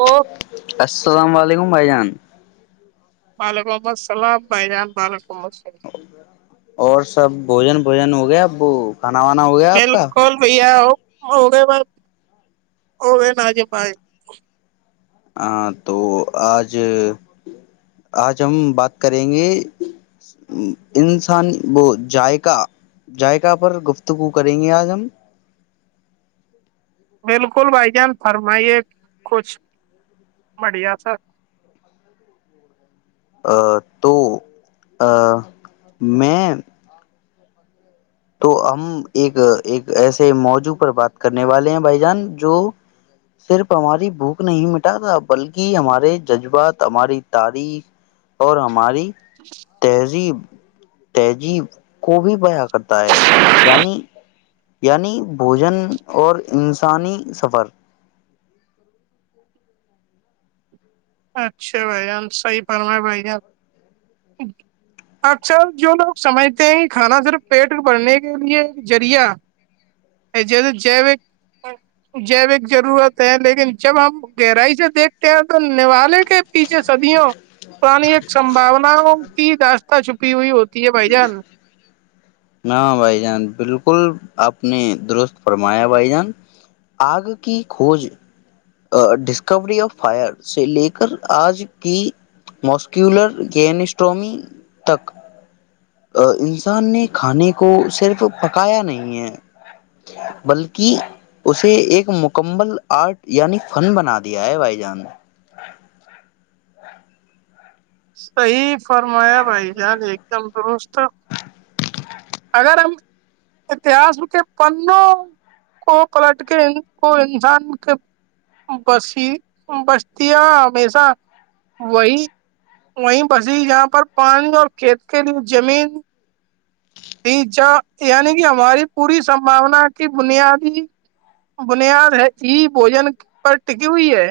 او السلام علیکم بھائیجان وعلیکم السلام بھائی جان وعلیکم السلام اور سب بھوجن بھوجن ہو گیا اب بالکل بھیا ہو [unintelligible] ہاں تو آج آج ہم بات کریں گے انسانی وہ جذائقہ جذائقہ پر گفتگو کریں گے آج ہم بالکل بھائی جان فرمائیے کچھ بڑیا س ا تو ا میں تو ہم ایک ایک ایسے موضوع پر بات کرنے والے ہیں بھائی جان جو صرف ہماری بھوک نہیں مٹاتا بلکہ ہمارے جذبات ہماری تاریخ اور ہماری تہذیب تہذیب کو بھی بیاں کرتا کرتا ہے یعنی بھوجن اور انسانی سفر اچھا بھائی جان صحیح فرما بھائی جان اکثر جو لوگ سمجھتے ہیں کہ کھانا صرف پیٹ بھرھنے کے لیے ایک ذریعہ جیسے جوک جیوک ضرورت ہے لیکن جب ہم گہرائی سے دیکھتے ہیں تو [unintelligible] [unintelligible] چپی ہوئی ہوتی ہے بھائی جان نہ بھائی جان بالکل آپ نے درست فرمایا بھائی جان آگ کی کھوج ڈسکوری آف فائر سے لے کر آج کی موسکیولر گسٹمی تک انسان نے کھانے کو صرف پکایا نہیں ہے بلکہ اسے ایک مکمل آرٹ یعنی فن بنا دیا ہے بھائی جان صحیحی فرمایا بھائی جان ایک دم دوست تو اگر ہم اتہس کے پنوں کو پلٹ کے ان کو انسان کے بسی بستیاں ہمیشہ وہی وہی بسی جہاں پر پانی اور کھیت کے لیے زمین ج یعنی کہ ہماری پوری سمباونا کی بنیادی بنیاد ہے ہی بوجن پر ٹکی ہوئی ہے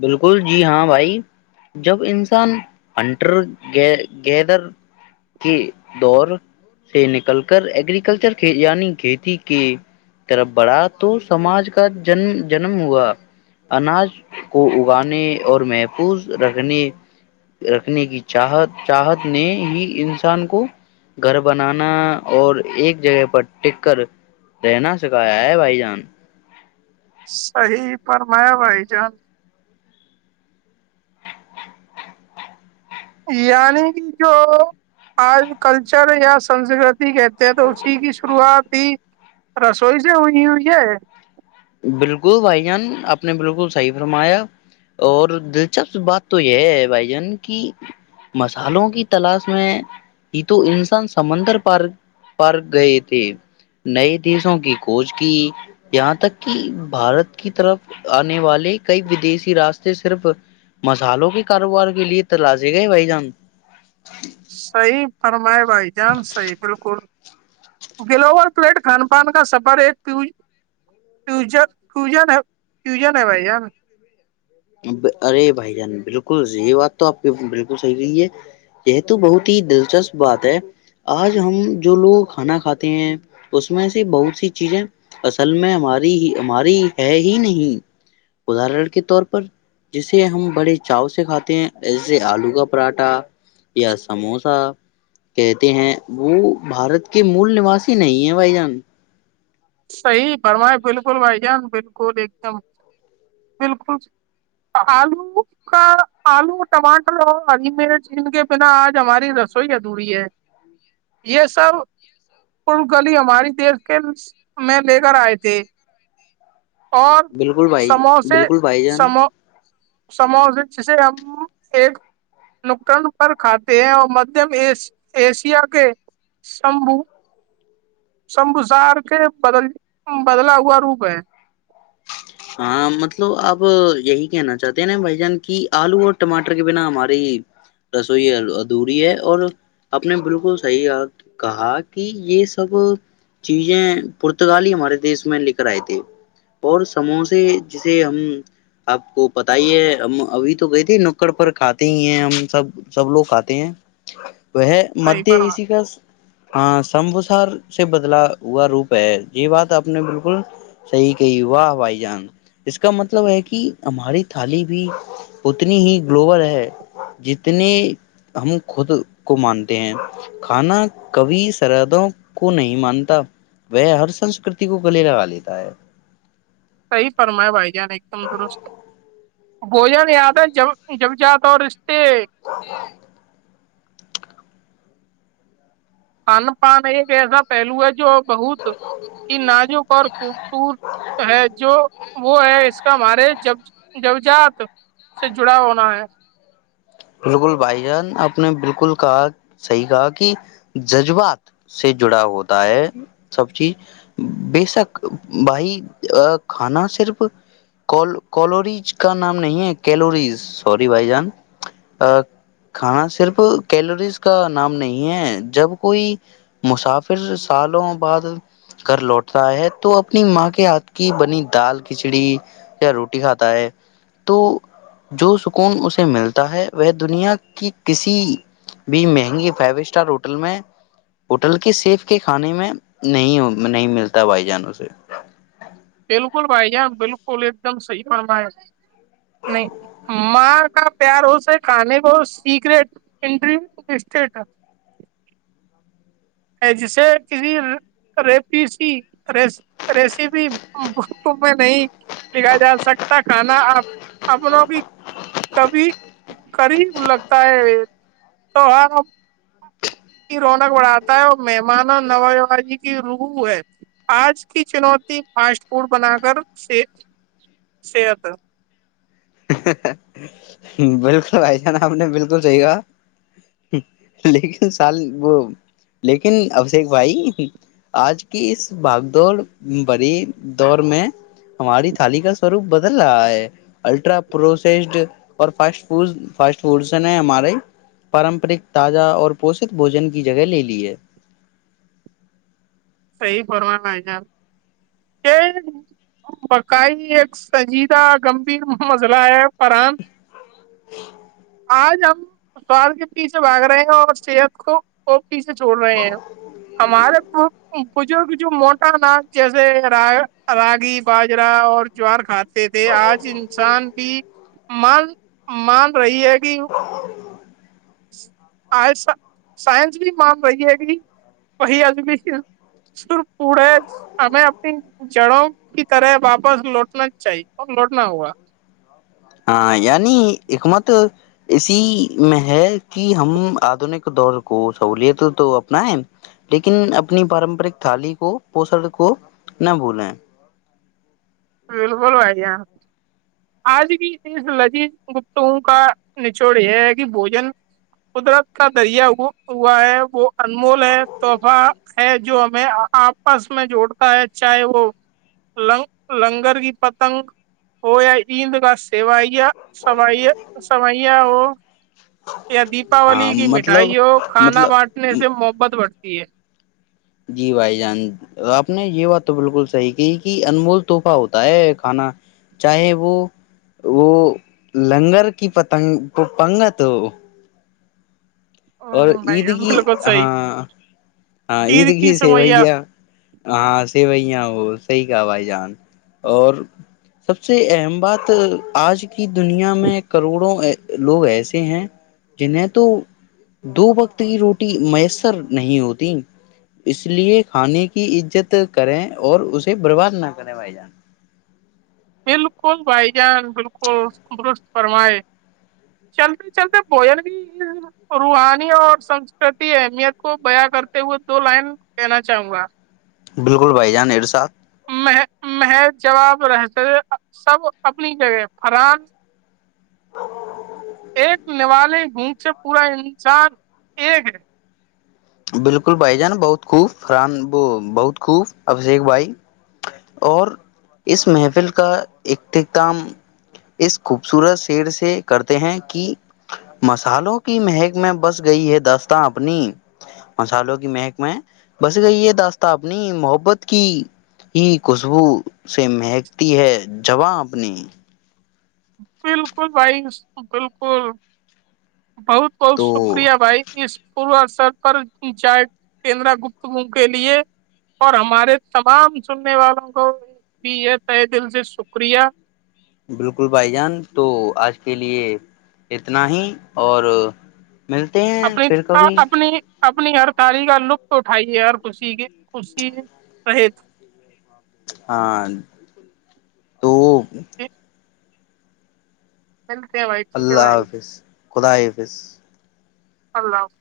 بالکل جی ہاں بھائی جب انسان ہنٹر گیدر کے دور سے نکل کر ایگررییکلچر یعنی کھیتی کے طرف بڑا تو سماج کا جنم جنم ہوا اناج کو اگانے اور محفوظ رکھنے رکھنے کی چاہت چاہت نے ہی انسان کو گھر بنانا اور ایک جگہ پر ٹیک کر رہنا سکھایا ہے بھائی جان صحی پرمایا بھائی جان یعنی کہ جو آج کلچر یا سنسکرتی کہتے ہیں تو اسی کی شروعات ہی رسوئی سے ہوئی ہوئی ہے بالکل بھائی جان آپ نے بالکل صحیح فرمایا اور دلچسپ بات تو یہ ہے بھائی جان کی مسالوں کی تلاش میں ہی تو انسان سمندر پار پار گئے تھے نئے دیشوں کی کھوج کی یہاں تک کہ بھارت کی طرف آنے والے کئی ودیشی راستے صرف مسالوں کے کاروبار کے لیے تلازے گئے بھائی جان صحیح فرمائے بھائی جام صح بالکل گلوور پلیٹ کھان پان کا سفر ایک ف فین ہے بھائی جان ارے بھائی جان بالکل یہی بات تو آپ کے بالکل صحیح رہی ہے یہ تو بہت ہی دلچسپ بات ہے آج ہم جو لوگ کھانا کھاتے ہیں اس میں سے بہت سی چیزیں اصل میں ہماری ہی ہماری ہے ہی نہیں ادر کے طور جسے ہم بڑے چاؤ سے کھاتے ہیں جسے آلو کا پراٹھا یا سموسا کہتے ہیں وہ بھارت کے مول نواسی نہیں ہے بھائی جان صحی برمائے بالکل بھائی جان بالکل ایک دم بالکل آلو کا آلو ٹماٹر اور ہری مرچ ان کے بنا آج ہماری رسوئی ادھوری ہے یہ سب پ گلی ہماری دیش کے میں لے کر آئے تھے اور بالکل بھائی بالکل بھائی جان سموس جسے ہم ایک نکن پر کھاتے ہیں اور مدھیم ایشیا کے شمبو سن گزار کے بدل بدلا ہوا روپ ہے ہاں مطلب اب یہی کہنا چاہتے ہیں نا بھائی جان کی آلو اور ٹماٹر کے بنا ہماری رسوئی ادھوری ہے اور آپ نے بالکل صحیح کہا کہ یہ سب چیزیں پورتگالی ہمارے دیس میں لے کر آئے تھے اور سموسے جسے ہم آپ کو پت ہی ہے ہم ابھی تو گئے تھے نکڑ پر کھاتے ہی ہیں ہم سب سب لوگ کھاتے ہیں وہ صحیح مدھی فرما ایشی کا ہاں سمبو سے بدلا ہوا روپ ہے یہ بات آپ نے بالکل صحیح واہ بھائی جان اس کا مطلب ہے کہ ہماری تھالی بھی اتنی ہی گلوبل ہے جتنے ہم خود کو مانتے ہیں کھانا کبھی سردوں کو نہیں مانتا وہ ہر سنسکرتی کو گلے لگا لیتا ہے صحی فرمائے بھائی جان ایک دم درست بوجن یاد ہے جب جب جاتا اور [inaudible] کان پان ایک ایسا پہلو ہے جو بہت کی نازوں پر خوبصورت ہے جو وہ ہے اس کا مارے ججات سے جڑا ہونا ہے بالکل بھائی جان آپ نے بالکل کہا صحی کہا کہ جذبات سے جڑا ہوتا ہے سب چیز بے شک بھائی کھانا صرف کولوریز کا نام نہیں ہے کیلوریز سوری بھائی جان کھانا صرف کیلوریز کا نام نہیں ہے جب کوئی مسافر سالوں بعد گھر لوٹتا ہے تو اپنی ماں کے ہاتھ کی بنی دال کھچڑی یا روٹی کھاتا ہے تو جو سکون اسے ملتا ہے وہ دنیا کی کسی بھی مہنگی فائیو اسٹار ہوٹل میں ہوٹل کے سیف کے کھانے میں نہیں نہیں ملتا بھائی جانوں سے بالکل بھائی ج بالکل ایک دم سی پر م ہے نہیں مار کا پیار ہو س ہے کانے کو سیکریٹ انٹری اسٹیٹ ہے جسے کسی ر ریسیپی میں نہیں لکھا جا سکتا کھانا اپن بھی کبھی کری لگتا ہے تو آ کی رونق بڑھاتا ہے اور مہمانوں نوجی کی روح ہے آج کی چنوتی فاسٹ فوڈ بنا کرت صحت بالکل بھائی جان ہم نے بالکل صحی کہا لیکن سال وہ لیکن ابشیک بھائی آج کی اس بھاگدڑ بڑی دور میں ہماری تھالی کا سوروپ بدل رہا ہے الٹرا پروسیسڈ اور فٹ فوڈ فاسٹ فڈس نے ہمارے پارمپرک تازہ اور پوشت بوجن کی جگہ لے لی ہے صحیح پروانا ہے جان یہ بکائی ایک سجیدہ گمبھیر مزلہ ہے فران ہ [inaudible] آج ہم سواد کے پیچھے باگ رہے ہیں اور صحت کو خ سے جوڑ رہے ہیں ہمارا تو بزرگ جو موٹا ن جیسے راگی باجرا اور جوار خھ تھے آج انسان بھی مان مان رہی ہے کہ ہ [inaudible] آج سائنس بھی مان رہی ہے کہ وہی اج بھی سرخ پڑے ہمیں اپنی جڑوں کی طرح واپس لوٹنا چاہیے اور لوٹنا ہوا ہاں یعنی حکمت اسی میں ہے کہ ہم آدنک دور کو سہولت تو اپنائ لیکن اپنی پارمپرک تھالی کو پوسر کو نہ بھولیں بالکل بھائییا آج کی اس لذیذ گپتگوں کا نچوڑ یہ ہے کہ بوجن قدرت کا دریا ہوا ہے وہ انمول ہے توحفہ ہے جو ہمیں آپس میں جوڑتا ہے چاہے وہ لنگ لنگر کی پتنگ ہو یا ایند کا سیوائیا س سوئیا ہو یا ہاں دیپاولی کی مطلب مٹھائی ہو کھانا مطلب بانٹنے سے محبت بڑتی ہے جی بھائی جان آپ نے یہ بات تو بالکل صحیح کہ کہ انمول تحفہ ہوتا ہے کھانا چاہے وہ وہ لنگر کی پتنگ پنگت ہو اور ہ بھائی عید جان کی بالکل صحیح ہاں ہاں عید کی سیویا ہاں سیویا صحیح کہا بھائی جان اور سب سے اہم بات آج کی دنیا میں کروڑوں لوگ ایسے ہیں جنیں تو دو وقت کی روٹی میسر نہیں ہوتی اس لیے کھانے کی عزت کریں اور اسے برباد نہ کریں بھائی جان بالکل بھائی جان بالکلندرست فرمائے چلتے چلتے بوجن بھی روحانی اور سنسکرتی اہمیت کو بیا کرتے ہوئے دو لائن کہینا چاہوں گا بالکل بھائی جان ایرے ساتھ محض جواب رہتے سب اپنی جگہ فران ایک نوی گھونٹ سے پورا انسان ایک ہے بالکل بھائی جان بہت خوبران وہ بہت خوب ابھیشیک بھائی اور اس محفل کا اختتام اس خوبصورت شیر سے کرتے ہیں کہ مسالوں کی مہک میں بس گئی ہے دستاں اپنی مسالوں کی مہک میں بس گ یہ داستتا اپنی محبت کی ہی خوشبو سے مہکتی ہے جواں اپنی بالکل بھائی بالکل بہت بہت تو شکریہ بھائی اس پوروتر پر چائے کیندرا گپتگ کے لیے اور ہمارے تمام سننے والوں کو بھی یہ تے دل سے شکریہ بالکل بھائی جان تو آج کے لیے اتنا ہی اور ملتے ہیں اپنی پھر کبھی اپنی اپنی ہر تاری کا لطف اٹھائیے ہر خوشی کے خوشی رہے ہاں تو [inaudible] ملتے ہیں بھائی ٹھیک ہے اللہ بھائی حافظ خدائ پس اللہ حفظ